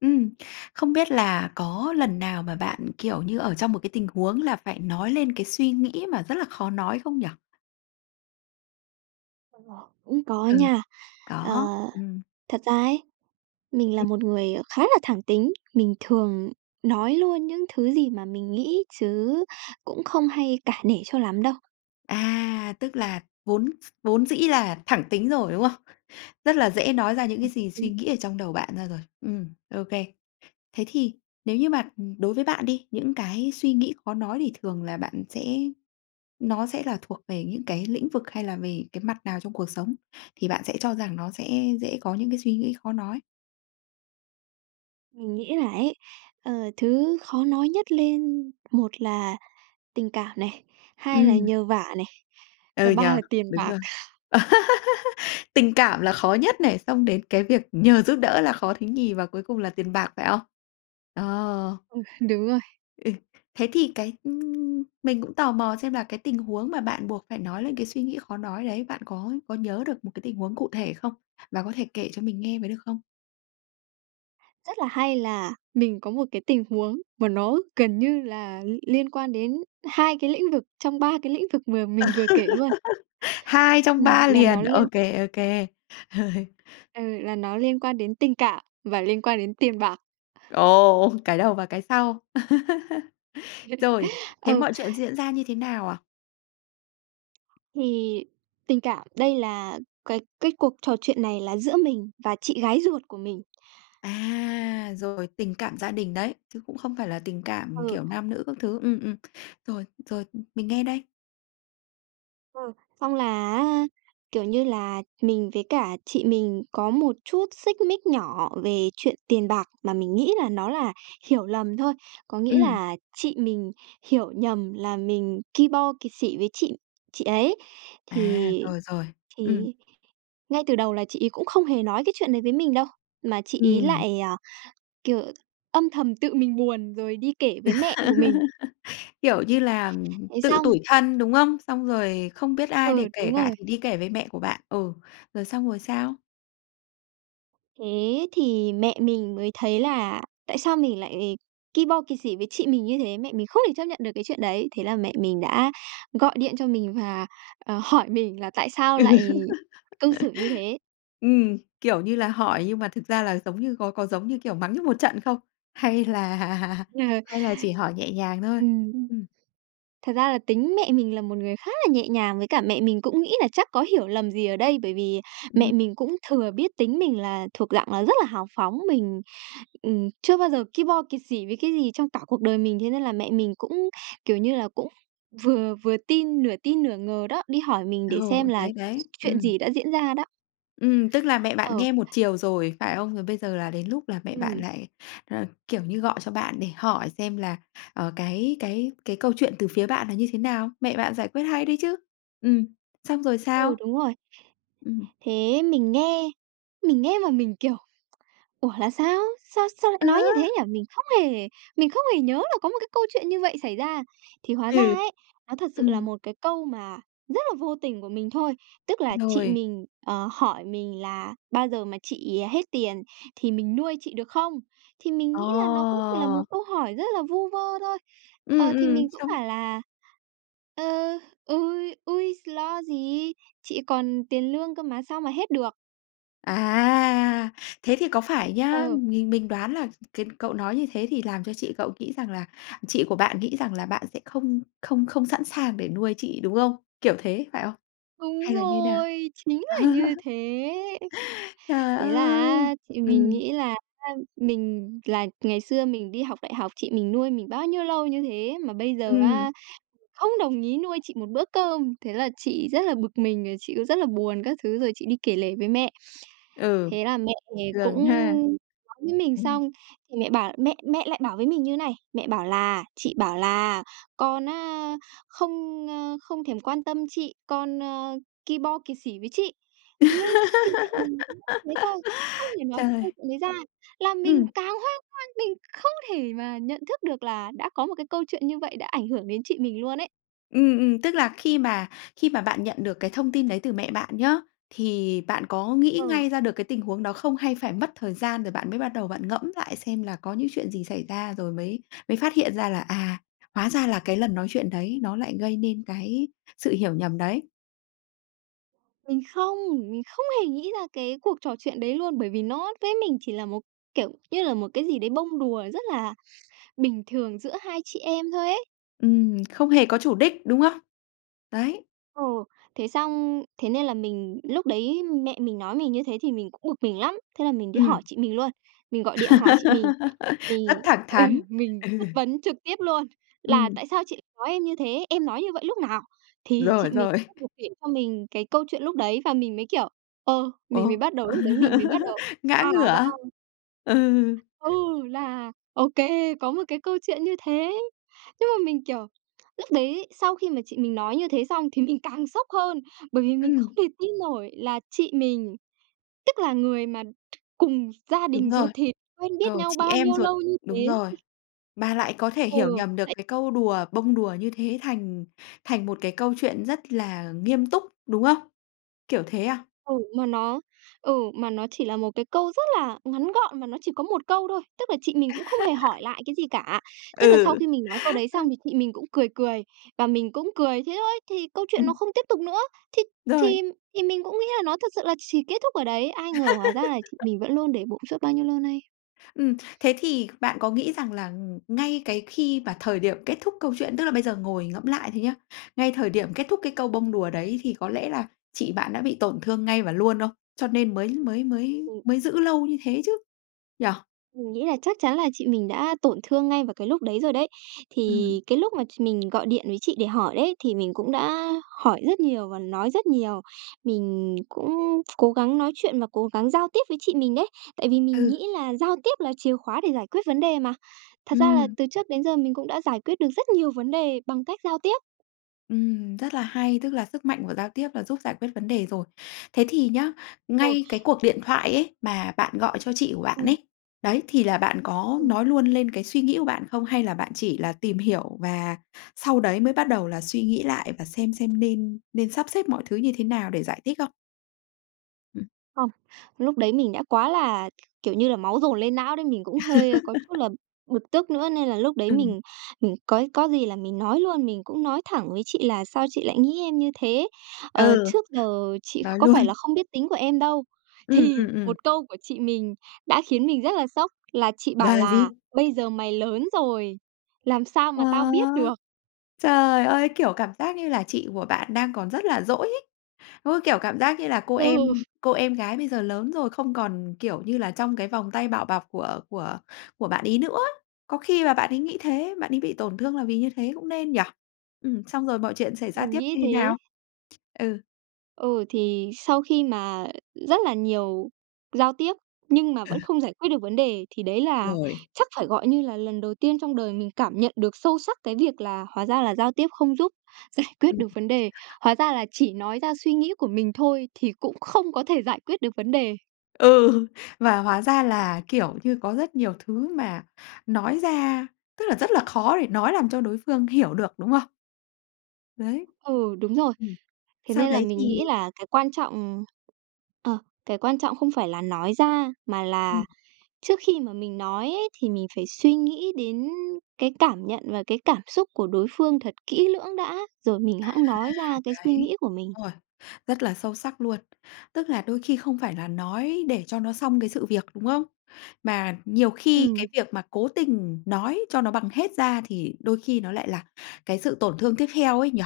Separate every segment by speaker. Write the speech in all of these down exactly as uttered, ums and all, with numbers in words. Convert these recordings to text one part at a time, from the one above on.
Speaker 1: Ừm, không biết là có lần nào mà bạn, kiểu như, ở trong một cái tình huống là phải nói lên cái suy nghĩ mà rất là khó nói không nhỉ?
Speaker 2: [unintelligible] Ưm, cũng có
Speaker 1: Ừ.
Speaker 2: nha. Ờ,
Speaker 1: Có, ừm.
Speaker 2: thật ra ấy, mình là
Speaker 1: Ừm.
Speaker 2: một người, à, khá là thẳng tính, mình thường nói luôn những thứ gì mà mình nghĩ chứ cũng không hay cả nể cho lắm đâu.
Speaker 1: À, tức là vốn s vốn dĩ là thẳng tính rồi, đúng không? Rất là dễ nói ra những cái
Speaker 2: Ừm,
Speaker 1: gì suy
Speaker 2: ừ.
Speaker 1: nghĩ ở trong đầu bạn ra rồi. Ừm, ô kê. Thế thì nếu như mà đối với bạn đi, những cái suy nghĩ khó nói thì thường là bạn sẽ nó sẽ là thuộc về những cái lĩnh vực hay là về cái mặt nào trong cuộc sống thì bạn sẽ cho rằng nó sẽ dễ có những cái suy nghĩ khó nói?
Speaker 2: Mình nghĩ là ấy, ờ, thứ khó nói nhất lên một là tình cảm này, hai là
Speaker 1: Ừm.
Speaker 2: nhờ vả này,
Speaker 1: Ừ
Speaker 2: và
Speaker 1: nhỉ,
Speaker 2: ba là tiền
Speaker 1: đúng
Speaker 2: bạc.
Speaker 1: rồi. Tình cảm là khó nhất này, xong đến cái việc nhờ giúp đỡ là khó thứ nhì và cuối cùng là tiền bạc, phải không? Ồ!
Speaker 2: Ừ, đúng rồi.
Speaker 1: Ừ, thế thì cái, ư mình cũng tò mò xem là cái tình huống mà bạn buộc phải nói lên cái suy nghĩ khó nói đấy, bạn có có nhớ được một cái tình huống cụ thể không? Và có thể kể cho mình nghe với được không?
Speaker 2: Rất là hay là mình có một cái tình huống mà nó gần như là l liên quan đến hai cái lĩnh vực trong ba cái lĩnh vực mà mình vừa kể luôn.
Speaker 1: Hai trong
Speaker 2: Ừm,
Speaker 1: ba
Speaker 2: là nó
Speaker 1: liền, ô
Speaker 2: liên
Speaker 1: kê, ô kê.
Speaker 2: ừ, là nó liên quan đến tình cảm và liên quan đến tiền bạc.
Speaker 1: Ồ, cái đầu và cái sau. Rồi, thế
Speaker 2: Ừ.
Speaker 1: mọi chuyện diễn ra như thế nào à?
Speaker 2: Thì tình cảm, đây là cái cái cuộc trò chuyện này là giữa mình và chị gái ruột của mình.
Speaker 1: À, rồi, tình cảm gia đình đấy, chứ cũng không phải là tình cảm,
Speaker 2: Ừ.
Speaker 1: kiểu, nam nữ các thứ, ừm, ừm, rồi, rồi mình nghe đây.
Speaker 2: Ừ, xong là á, kiểu như là, mình với cả chị mình có một chút xích mích nhỏ về chuyện tiền bạc mà mình nghĩ là nó là hiểu lầm thôi, có nghĩa
Speaker 1: Ừm.
Speaker 2: là chị mình hiểu nhầm là mình ki bo kẹt xỉ với chị chị ấy.
Speaker 1: À,
Speaker 2: Thì
Speaker 1: rồi, rồi.
Speaker 2: thì
Speaker 1: Ừm.
Speaker 2: ngay từ đầu là chị ấy cũng không hề nói cái chuyện đấy với mình đâu, mà chị ấy
Speaker 1: Ừm.
Speaker 2: lại, kiểu, âm thầm tự mình buồn rồi đi kể với mẹ của mình.
Speaker 1: Kiểu, như là
Speaker 2: Ấy
Speaker 1: tự
Speaker 2: xong
Speaker 1: tủi thân, đúng không? Xong rồi không biết ai để
Speaker 2: Ừ,
Speaker 1: kể
Speaker 2: đúng
Speaker 1: cả
Speaker 2: rồi.
Speaker 1: thì đi kể với mẹ của bạn, ừ, rồi xong rồi sao?
Speaker 2: Thế thì mẹ mình mới thấy là tại sao mình lại ki bo kẹt xỉ với chị mình như thế, mẹ mình không thể chấp nhận được cái chuyện đấy, thế là mẹ mình đã gọi điện cho mình và, ờ, hỏi mình là "Tại sao lại cư xử như thế?"
Speaker 1: Ừm, kiểu như là hỏi nhưng mà thực ra là giống như có có giống như, kiểu, mắng như một trận không hay là
Speaker 2: Ờ.
Speaker 1: hay là chỉ hỏi nhẹ nhàng thôi?
Speaker 2: Ừm.
Speaker 1: Ừm.
Speaker 2: Thật ra là tính mẹ mình là một người khá là nhẹ nhàng, với cả mẹ mình cũng nghĩ là chắc có hiểu lầm gì ở đây bởi vì
Speaker 1: Ừm.
Speaker 2: mẹ mình cũng thừa biết tính mình là thuộc dạng là rất là hào phóng, mình ừm, chưa bao giờ ki bo kẹt xỉ với cái gì trong cả cuộc đời mình, thế nên là mẹ mình cũng, kiểu như là, cũng vừa vừa tin nửa tin nửa ngờ đó, đi hỏi mình để xem
Speaker 1: Ồ,
Speaker 2: là
Speaker 1: đấy, đấy,
Speaker 2: chuyện
Speaker 1: ừm.
Speaker 2: gì đã diễn ra đó.
Speaker 1: Ừm, tức là mẹ bạn
Speaker 2: Ờ.
Speaker 1: nghe một chiều rồi phải không? Rồi bây giờ là đến lúc là mẹ bạn
Speaker 2: Ừm.
Speaker 1: lại, ờ, kiểu như, gọi cho bạn để hỏi xem là, ờ, cái cái cái câu chuyện từ phía bạn là như thế nào. Mẹ bạn giải quyết hay đấy chứ! Ừm, xong rồi
Speaker 2: Ừ,
Speaker 1: sao?
Speaker 2: đúng rồi.
Speaker 1: Ừm.
Speaker 2: Thế mình nghe mình nghe mà mình kiểu: "Ủa, là sao? Sao sao lại nói như
Speaker 1: Á!
Speaker 2: thế nhỉ?" Mình không hề mình không hề nhớ là có một cái câu chuyện như vậy xảy ra. Thì hóa ra
Speaker 1: Ừ,
Speaker 2: ấy nó thật sự là
Speaker 1: ừm.
Speaker 2: một cái câu mà rất là vô tình của mình thôi, tức là chị
Speaker 1: Rồi.
Speaker 2: mình, ờ, hỏi mình là bao giờ mà chị hết tiền thì mình nuôi chị được không. Thì mình nghĩ là nó cũng chỉ là một
Speaker 1: Ồ!
Speaker 2: câu hỏi rất là vu vơ thôi,
Speaker 1: Ừm,
Speaker 2: ờ, thì
Speaker 1: ừm,
Speaker 2: mình cũng
Speaker 1: xong
Speaker 2: bảo là "Ơ, ôi, ôi s lo gì! Chị còn tiền lương cơ mà sao mà hết được."
Speaker 1: À! Thế thì có phải nhá,
Speaker 2: Ờ.
Speaker 1: mình mình đoán là cái cậu nói như thế thì làm cho chị cậu nghĩ rằng là chị của bạn nghĩ rằng là bạn sẽ không không không sẵn sàng để nuôi chị, đúng không? Kiểu thế, phải không?
Speaker 2: Đúng
Speaker 1: Hay là như thế nào?
Speaker 2: rồi, chính là như thế!
Speaker 1: Trời
Speaker 2: Thế là
Speaker 1: ơi!
Speaker 2: á thì mình
Speaker 1: Ừm.
Speaker 2: nghĩ là á mình là ngày xưa mình đi học đại học chị mình nuôi mình bao nhiêu lâu như thế, mà bây giờ
Speaker 1: Ừm.
Speaker 2: á mình không đồng ý nuôi chị một bữa cơm, thế là chị rất là bực mình, rồi chị cũng rất là buồn các thứ rồi chị đi kể lể với mẹ.
Speaker 1: Ừ.
Speaker 2: Thế là mẹ về cũng
Speaker 1: Gần ha.
Speaker 2: nói với mình
Speaker 1: Ừm.
Speaker 2: xong, thì mẹ bảo mẹ mẹ lại bảo với mình như thế này, mẹ bảo là "Chị bảo là con á không, ơ, không thèm quan tâm chị, con, ơ, ki bo kiệt sỉ với chị." Nói ch chung mẹ mình cũng nói hết thôi, không hề nói cái câu
Speaker 1: Trời!
Speaker 2: chuyện đấy ra làm mình
Speaker 1: Ừm.
Speaker 2: càng hoang hoang, mình không thể mà nhận thức được là đã có một cái câu chuyện như vậy đã ảnh hưởng đến chị mình luôn ấy.
Speaker 1: Ừm, ừm. Tức là khi mà khi mà bạn nhận được cái thông tin đấy từ mẹ bạn nhá, thì bạn có nghĩ
Speaker 2: Ờ.
Speaker 1: ngay ra được cái tình huống đó không? Hay phải mất thời gian rồi bạn mới bắt đầu bạn ngẫm lại xem là có những chuyện gì xảy ra, rồi mới mới phát hiện ra là, à, hóa ra là cái lần nói chuyện đấy nó lại gây nên cái sự hiểu nhầm đấy?
Speaker 2: Mình không, mình không hề nghĩ ra cái cuộc trò chuyện đấy luôn, bởi vì nó với mình chỉ là một, kiểu như là, một cái gì đấy bông đùa rất là bình thường giữa hai chị em thôi ấy.
Speaker 1: Ừm, không hề có chủ đích, đúng không? Đấy.
Speaker 2: Ờ. Thế xong thế nên là mình lúc đấy mẹ mình nói mình như thế thì mình cũng bực mình lắm, thế là mình đi
Speaker 1: Ừm.
Speaker 2: hỏi chị mình luôn, mình gọi điện hỏi chị mình.
Speaker 1: Rất
Speaker 2: Mình
Speaker 1: thẳng
Speaker 2: ừ,
Speaker 1: thắn.
Speaker 2: mình
Speaker 1: Ừ.
Speaker 2: chất vấn trực tiếp luôn là
Speaker 1: Ừm.
Speaker 2: "Tại sao chị nói em như thế? Em nói như vậy lúc nào?" Thì
Speaker 1: Rồi,
Speaker 2: chị mình
Speaker 1: rồi.
Speaker 2: bắt buộc kể cho mình cái câu chuyện lúc đấy và mình mới, kiểu, ờ, mình
Speaker 1: Ồ,
Speaker 2: mới bắt đầu lúc đấy mình mới bắt đầu,
Speaker 1: ngã
Speaker 2: a, hóa
Speaker 1: ngửa!
Speaker 2: ra
Speaker 1: Ừ.
Speaker 2: Ừ, là, ô kê, có một cái câu chuyện như thế. Nhưng mà mình, kiểu, lúc đấy sau khi mà chị mình nói như thế xong thì mình càng sốc hơn, bởi vì mình không
Speaker 1: Ừm.
Speaker 2: thể tin nổi là chị mình, tức là người mà cùng gia
Speaker 1: Đúng
Speaker 2: đình
Speaker 1: rồi.
Speaker 2: ruột thịt quen biết
Speaker 1: Rồi,
Speaker 2: nhau
Speaker 1: chị
Speaker 2: bao
Speaker 1: em
Speaker 2: nhiêu
Speaker 1: ruột,
Speaker 2: lâu như
Speaker 1: đúng
Speaker 2: thế.
Speaker 1: rồi, bà lại có thể hiểu
Speaker 2: Ừ.
Speaker 1: nhầm được
Speaker 2: Lại
Speaker 1: cái câu đùa, bông đùa như thế thành thành một cái câu chuyện rất là nghiêm túc, đúng không? Kiểu thế à?
Speaker 2: Ừ, mà nó ừ, mà nó chỉ là một cái câu rất là ngắn gọn mà nó chỉ có một câu thôi, tức là chị mình cũng không hề hỏi lại cái gì cả. Tức là sau
Speaker 1: Ừ.
Speaker 2: khi mình nói câu đấy xong thì chị mình cũng cười cười và mình cũng cười, thế thôi! Thì câu chuyện nó
Speaker 1: Ừm.
Speaker 2: không tiếp tục nữa, thì
Speaker 1: Rồi!
Speaker 2: thì thì mình cũng nghĩ là nó thật sự là chỉ kết thúc ở đấy. Ai ngờ hóa ra là chị mình vẫn luôn để bụng suốt bao nhiêu lâu nay.
Speaker 1: Ừm, thế thì bạn có nghĩ rằng là ng ngay cái khi mà thời điểm kết thúc câu chuyện, tức là bây giờ ngồi ngẫm lại thôi nhá, ngay thời điểm kết thúc cái câu bông đùa đấy thì có lẽ là chị bạn đã bị tổn thương ngay và luôn không? Cho nên mới mới mới
Speaker 2: Ừm.
Speaker 1: mới giữ lâu như thế chứ, nhỉ?
Speaker 2: Mình nghĩ là chắc chắn là chị mình đã tổn thương ngay vào cái lúc đấy rồi đấy.
Speaker 1: Ừm.
Speaker 2: Thì cái lúc mà ch mình gọi điện với chị để hỏi đấy thì mình cũng đã hỏi rất nhiều và nói rất nhiều. Mình cũng cố gắng nói chuyện và cố gắng giao tiếp với chị mình đấy. Tại vì mình
Speaker 1: Ừ.
Speaker 2: nghĩ là giao tiếp là chìa khóa để giải quyết vấn đề mà. Thật ra là
Speaker 1: Ừm.
Speaker 2: từ trước đến giờ mình cũng đã giải quyết được rất nhiều vấn đề bằng cách giao tiếp.
Speaker 1: Ừm, rất là hay, tức là sức mạnh của giao tiếp là giúp giải quyết vấn đề rồi. Thế thì nhá,
Speaker 2: Ồ.
Speaker 1: ngay cái cuộc điện thoại ấy, mà bạn gọi cho chị của bạn
Speaker 2: Ừm.
Speaker 1: ấy, đấy, thì là bạn có
Speaker 2: Ừm.
Speaker 1: nói luôn lên cái suy nghĩ của bạn không? Hay là bạn chỉ là tìm hiểu và sau đấy mới bắt đầu là suy nghĩ lại và xem xem nên nên sắp xếp mọi thứ như thế nào để giải thích không? Ừm.
Speaker 2: Không, lúc đấy mình đã quá là, k kiểu như là, máu dồn lên não đấy, mình cũng hơi có chút là bực tức nữa, nên là lúc đấy
Speaker 1: Ừm.
Speaker 2: mình mình cói có gì là mình nói luôn, mình cũng nói thẳng với chị là "Sao chị lại nghĩ em như thế? Ờ,
Speaker 1: Ừ,
Speaker 2: trước giờ chị
Speaker 1: nói
Speaker 2: có
Speaker 1: luôn.
Speaker 2: phải là không biết tính của em đâu."
Speaker 1: Ừm,
Speaker 2: Thì
Speaker 1: ừm, ừm.
Speaker 2: một câu của chị mình đã khiến mình rất là sốc là chị bảo
Speaker 1: Gà
Speaker 2: là
Speaker 1: gì?
Speaker 2: "Bây giờ mày lớn rồi, làm sao mà
Speaker 1: Ơ!
Speaker 2: tao biết được?"
Speaker 1: Trời ơi! Kiểu, cảm giác như là chị của bạn đang còn rất là dỗi ấy. Ôi, kiểu, cảm giác như là cô
Speaker 2: Ừ.
Speaker 1: em cô em gái bây giờ lớn rồi không còn, kiểu như là, trong cái vòng tay bảo bọc của của của bạn ấy nữa. Có khi là bạn ấy nghĩ thế, bạn ấy bị tổn thương là vì như thế cũng nên, nhỉ? Ừm, xong rồi mọi chuyện xảy ra
Speaker 2: Mình
Speaker 1: tiếp
Speaker 2: nghĩ
Speaker 1: như thế
Speaker 2: thế.
Speaker 1: nào? Ừ.
Speaker 2: Ừ, thì sau khi mà rất là nhiều giao tiếp nhưng mà
Speaker 1: Ừ.
Speaker 2: vẫn không giải quyết được vấn đề thì đấy là
Speaker 1: Rồi.
Speaker 2: chắc phải, gọi như là, lần đầu tiên trong đời mình cảm nhận được sâu sắc cái việc là hóa ra là giao tiếp không giúp giải quyết
Speaker 1: Ừm.
Speaker 2: được vấn đề. Hóa ra là chỉ nói ra suy nghĩ của mình thôi thì cũng không có thể giải quyết được vấn đề.
Speaker 1: Ừ, và hóa ra là, kiểu như, có rất nhiều thứ mà nói ra, tức là, rất là khó để nói làm cho đối phương hiểu được, đúng không? Đấy.
Speaker 2: Ừ, đúng rồi.
Speaker 1: Ừm,
Speaker 2: Thế
Speaker 1: sau
Speaker 2: nên là
Speaker 1: đấy
Speaker 2: mình nghĩ
Speaker 1: thì
Speaker 2: là cái quan trọng ờ, cái quan trọng không phải là nói ra mà là
Speaker 1: Ừm.
Speaker 2: trước khi mà mình nói ấy thì mình phải suy nghĩ đến cái cảm nhận và cái cảm xúc của đối phương thật kỹ lưỡng đã, rồi mình
Speaker 1: À,
Speaker 2: hẵng nói ra cái suy
Speaker 1: đấy.
Speaker 2: nghĩ của mình.
Speaker 1: Đúng rồi, rất là sâu sắc luôn. Tức là đôi khi không phải là nói để cho nó xong cái sự việc, đúng không? Mà nhiều khi cái
Speaker 2: Ừm.
Speaker 1: việc mà cố tình nói cho nó bằng hết ra thì đôi khi nó lại là cái sự tổn thương tiếp theo ấy nhỉ?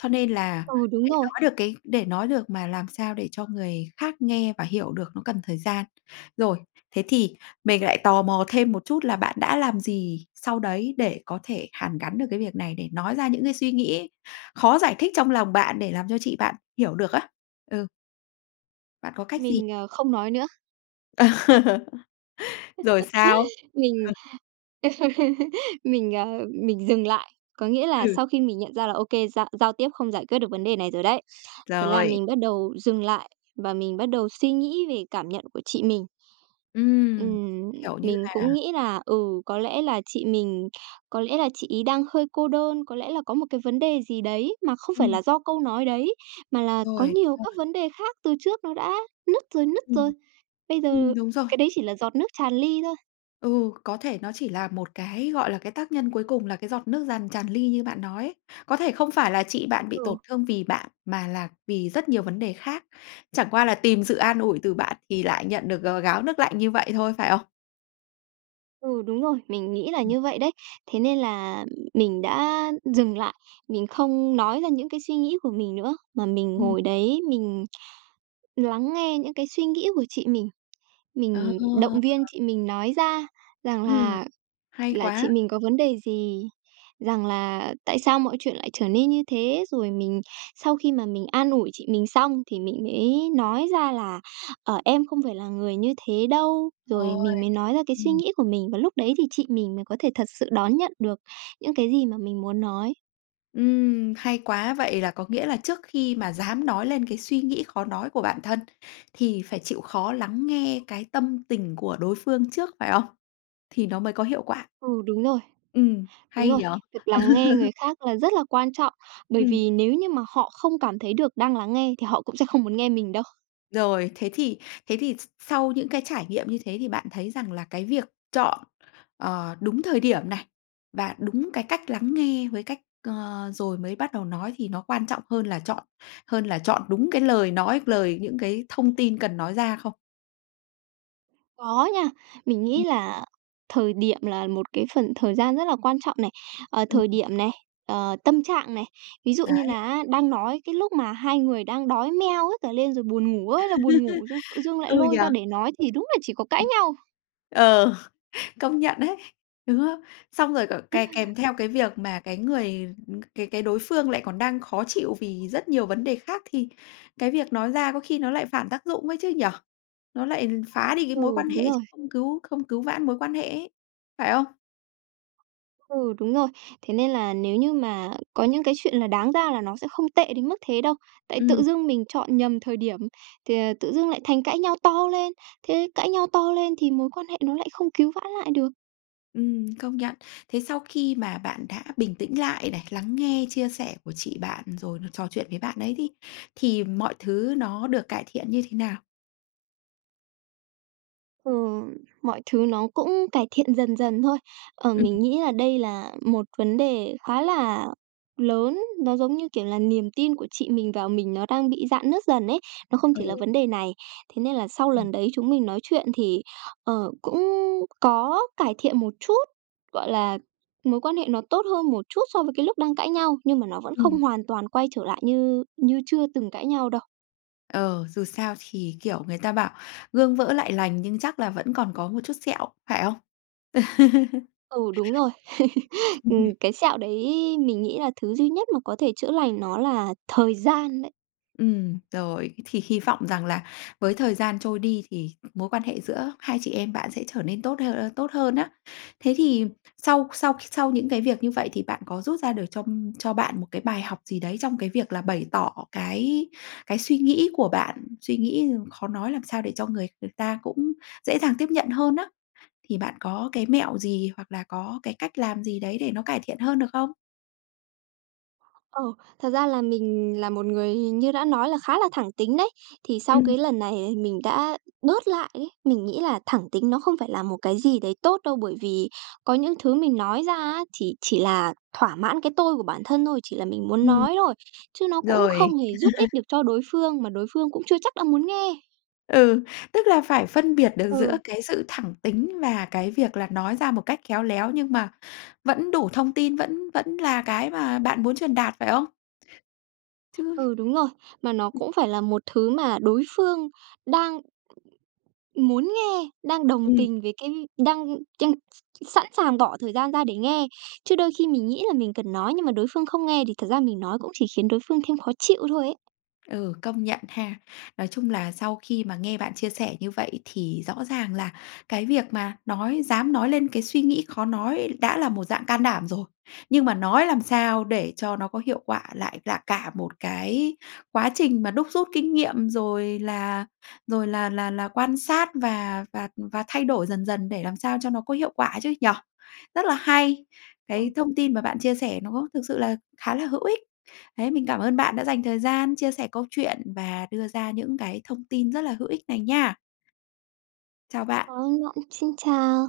Speaker 1: Cho nên là
Speaker 2: Ừ, đúng
Speaker 1: để
Speaker 2: rồi.
Speaker 1: nói được cái để nói được mà làm sao để cho người khác nghe và hiểu được nó cần thời gian. Rồi, thế thì mình lại tò mò thêm một chút là bạn đã làm gì sau đấy để có thể hàn gắn được cái việc này, để nói ra những cái suy nghĩ khó giải thích trong lòng bạn để làm cho chị bạn hiểu được á. Ừ. Bạn có cách gì?
Speaker 2: Mình, ờ, không nói nữa.
Speaker 1: Rồi sao?
Speaker 2: Mình
Speaker 1: [unintelligible]
Speaker 2: mình, ờ, mình dừng lại. Có nghĩa là
Speaker 1: Ừ.
Speaker 2: sau khi mình nhận ra là ô kê, giao giao tiếp không giải quyết được vấn đề này rồi đấy. Thế là
Speaker 1: Rồi.
Speaker 2: mình bắt đầu dừng lại và mình bắt đầu suy nghĩ về cảm nhận của chị mình.
Speaker 1: Ừm,
Speaker 2: Ừm,
Speaker 1: kiểu như
Speaker 2: mình
Speaker 1: là
Speaker 2: cũng nghĩ là, ừ, có lẽ là chị mình có lẽ là chị ấy đang hơi cô đơn, có lẽ là có một cái vấn đề gì đấy mà không phải
Speaker 1: Ừm.
Speaker 2: là do câu nói đấy mà là có
Speaker 1: Rồi,
Speaker 2: nhiều
Speaker 1: rồi.
Speaker 2: các vấn đề khác từ trước nó đã nứt rồi nứt rồi.
Speaker 1: Ừm.
Speaker 2: Bây giờ
Speaker 1: Ừm, đúng rồi.
Speaker 2: cái đấy chỉ là giọt nước tràn ly thôi.
Speaker 1: Ừ, có thể nó chỉ là một cái, gọi là, cái tác nhân cuối cùng là cái giọt nước giàn tràn ly như bạn nói ấy. Có thể không phải là chị bạn bị
Speaker 2: Ừ.
Speaker 1: tổn thương vì bạn, mà là vì rất nhiều vấn đề khác. Chẳng qua là tìm sự an ủi từ bạn thì lại nhận được g gáo nước lạnh như vậy thôi, phải không?
Speaker 2: Ừ, đúng rồi, mình nghĩ là
Speaker 1: Ừm.
Speaker 2: như vậy đấy. Thế nên là mình đã dừng lại, mình không nói ra những cái suy nghĩ của mình nữa, mà mình
Speaker 1: Ừm.
Speaker 2: ngồi đấy mình lắng nghe những cái suy nghĩ của chị mình.
Speaker 1: Ờ.
Speaker 2: Mình động viên chị mình nói ra rằng
Speaker 1: Ừm,
Speaker 2: là
Speaker 1: hay
Speaker 2: là chị
Speaker 1: quá!
Speaker 2: mình có vấn đề gì, rằng là tại sao mọi chuyện lại trở nên như thế? Rồi mình sau khi mà mình an ủi chị mình xong thì mình mới nói ra là "Ờ, em không phải là người như thế đâu." Rồi
Speaker 1: Ôi,
Speaker 2: mình mới nói ra cái suy
Speaker 1: ừm.
Speaker 2: nghĩ của mình. Và lúc đấy thì chị mình mới có thể thật sự đón nhận được những cái gì mà mình muốn nói.
Speaker 1: Ừm, hay quá! Vậy là có nghĩa là trước khi mà dám nói lên cái suy nghĩ khó nói của bản thân, thì phải chịu khó lắng nghe cái tâm tình của đối phương trước, phải không? Thì nó mới có hiệu quả.
Speaker 2: Ừ, đúng rồi.
Speaker 1: Ừm,
Speaker 2: Đúng
Speaker 1: hay
Speaker 2: rồi,
Speaker 1: nhỉ?
Speaker 2: việc lắng nghe người khác là rất là quan trọng, bởi
Speaker 1: Ừm.
Speaker 2: vì nếu như mà họ không cảm thấy được đang lắng nghe thì họ cũng sẽ không muốn nghe mình đâu.
Speaker 1: Rồi, thế thì thế thì s sau những cái trải nghiệm như thế thì bạn thấy rằng là cái việc chọn, ờ, đúng thời điểm này, và đúng cái cách lắng nghe với cách ờ, rồi mới bắt đầu nói thì nó quan trọng hơn là chọn hơn là chọn đúng cái lời nói, lời những cái thông tin cần nói ra không?
Speaker 2: Có nha, mình nghĩ
Speaker 1: Ừm.
Speaker 2: là thời điểm là một cái phần thời gian rất là quan trọng này. Ờ,
Speaker 1: Ừm.
Speaker 2: thời điểm này, ờ, tâm trạng này. Ví dụ như
Speaker 1: Đấy.
Speaker 2: là á đang nói cái lúc mà hai người đang đói meo hết cả lên rồi buồn ngủ ơi là buồn ngủ, d tự dưng lại
Speaker 1: Ừ
Speaker 2: lôi
Speaker 1: nhỉ!
Speaker 2: ra để nói thì đúng là chỉ có cãi nhau.
Speaker 1: Ờ, công nhận ấy, đúng không? Xong rồi cả kè kèm theo cái việc mà cái người, ừm cái cái đối phương lại còn đang khó chịu vì rất nhiều vấn đề khác thì cái việc nói ra có khi nó lại phản tác dụng ấy chứ nhỉ? Nó lại phá đi cái mối
Speaker 2: Ừ,
Speaker 1: quan
Speaker 2: đúng
Speaker 1: hệ
Speaker 2: rồi.
Speaker 1: chứ không cứu không cứu vãn mối quan hệ ấy, phải không?
Speaker 2: Ừ, đúng rồi, thế nên là nếu như mà có những cái chuyện là đáng ra là nó sẽ không tệ đến mức thế đâu. Tại tự
Speaker 1: Ừm.
Speaker 2: dưng mình chọn nhầm thời điểm thì, ờ, tự dưng lại thành cãi nhau to lên, thế cãi nhau to lên thì mối quan hệ nó lại không cứu vãn lại được.
Speaker 1: Ừm, công nhận. Thế sau khi mà bạn đã bình tĩnh lại này, lắng nghe chia sẻ của chị bạn rồi là trò chuyện với bạn ấy đi, thì mọi thứ nó được cải thiện như thế nào?
Speaker 2: Ừ, mọi thứ nó cũng cải thiện dần dần thôi. Ờ,
Speaker 1: Ừm.
Speaker 2: mình nghĩ là đây là một vấn đề khá là lớn, nó, giống như kiểu, là niềm tin của chị mình vào mình nó đang bị rạn nứt dần ấy, nó không chỉ là
Speaker 1: Ừ.
Speaker 2: vấn đề này. Thế nên là sau
Speaker 1: Ừm.
Speaker 2: lần đấy chúng mình nói chuyện thì, ờ, cũng có cải thiện một chút, gọi là, mối quan hệ nó tốt hơn một chút so với cái lúc đang cãi nhau, nhưng mà nó vẫn
Speaker 1: Ừm.
Speaker 2: không hoàn toàn quay trở lại như như chưa từng cãi nhau đâu.
Speaker 1: Ờ, dù sao thì, kiểu, người ta bảo gương vỡ lại lành nhưng chắc là vẫn còn có một chút sẹo, phải không?
Speaker 2: Ừ, đúng rồi. Ừm, cái sẹo đấy mình nghĩ là thứ duy nhất mà có thể chữa lành nó là thời gian đấy.
Speaker 1: Ừm, rồi, thì hy vọng rằng là với thời gian trôi đi thì mối quan hệ giữa hai chị em bạn sẽ trở nên tốt hơ ơ, tốt hơn nhá. Thế thì sau sau sau những cái việc như vậy thì bạn có rút ra được cho cho bạn một cái bài học gì đấy trong cái việc là bày tỏ cái cái suy nghĩ của bạn, suy nghĩ khó nói làm sao để cho người người ta cũng dễ dàng tiếp nhận hơn á? Thì bạn có cái mẹo gì, hoặc là có cái cách làm gì đấy để nó cải thiện hơn được không?
Speaker 2: Ờ, thật ra là mình là một người hình như đã nói là khá là thẳng tính đấy, thì sau
Speaker 1: Ừm.
Speaker 2: cái lần này thì mình đã bớt lại ấy, mình nghĩ là thẳng tính nó không phải là một cái gì đấy tốt đâu. Bởi vì có những thứ mình nói ra á, thì chỉ là thỏa mãn cái tôi của bản thân thôi, chỉ là mình muốn
Speaker 1: Ừm.
Speaker 2: nói thôi, chứ nó cũng
Speaker 1: Rồi.
Speaker 2: không hề giúp ích được cho đối phương mà đối phương cũng chưa chắc đã muốn nghe.
Speaker 1: Ừ, tức là phải phân biệt được giữa
Speaker 2: Ừ.
Speaker 1: cái sự thẳng tính và cái việc là nói ra một cách khéo léo, nhưng mà vẫn đủ thông tin, vẫn vẫn là cái mà bạn muốn truyền đạt, phải không? Chứ
Speaker 2: Ừ, đúng rồi, mà nó
Speaker 1: Ừm.
Speaker 2: cũng phải là một thứ mà đối phương đang muốn nghe, đang đồng
Speaker 1: Ừm.
Speaker 2: tình với cái đang chăn s sẵn sàng bỏ thời gian ra để nghe. Chứ đôi khi mình nghĩ là mình cần nói, nhưng mà đối phương không nghe thì thật ra mình nói cũng chỉ khiến đối phương thêm khó chịu thôi ấy.
Speaker 1: Ừ, công nhận ha. Nói chung là sau khi mà nghe bạn chia sẻ như vậy thì rõ ràng là cái việc mà nói dám nói lên cái suy nghĩ khó nói đã là một dạng can đảm rồi, nhưng mà nói làm sao để cho nó có hiệu quả lại là cả một cái quá trình mà đúc rút kinh nghiệm, rồi là rồi là là là quan sát và và, ừm, và thay đổi dần dần để làm sao cho nó có hiệu quả chứ nhỉ? Rất là hay,
Speaker 2: Ừm.
Speaker 1: cái thông tin mà bạn chia sẻ nó thực sự là khá là hữu ích. Đấy, mình cảm ơn bạn đã dành thời gian chia sẻ câu chuyện và đưa ra những cái thông tin rất là hữu ích này nha! Chào bạn.
Speaker 2: Cảm ơn bạn, xin chào!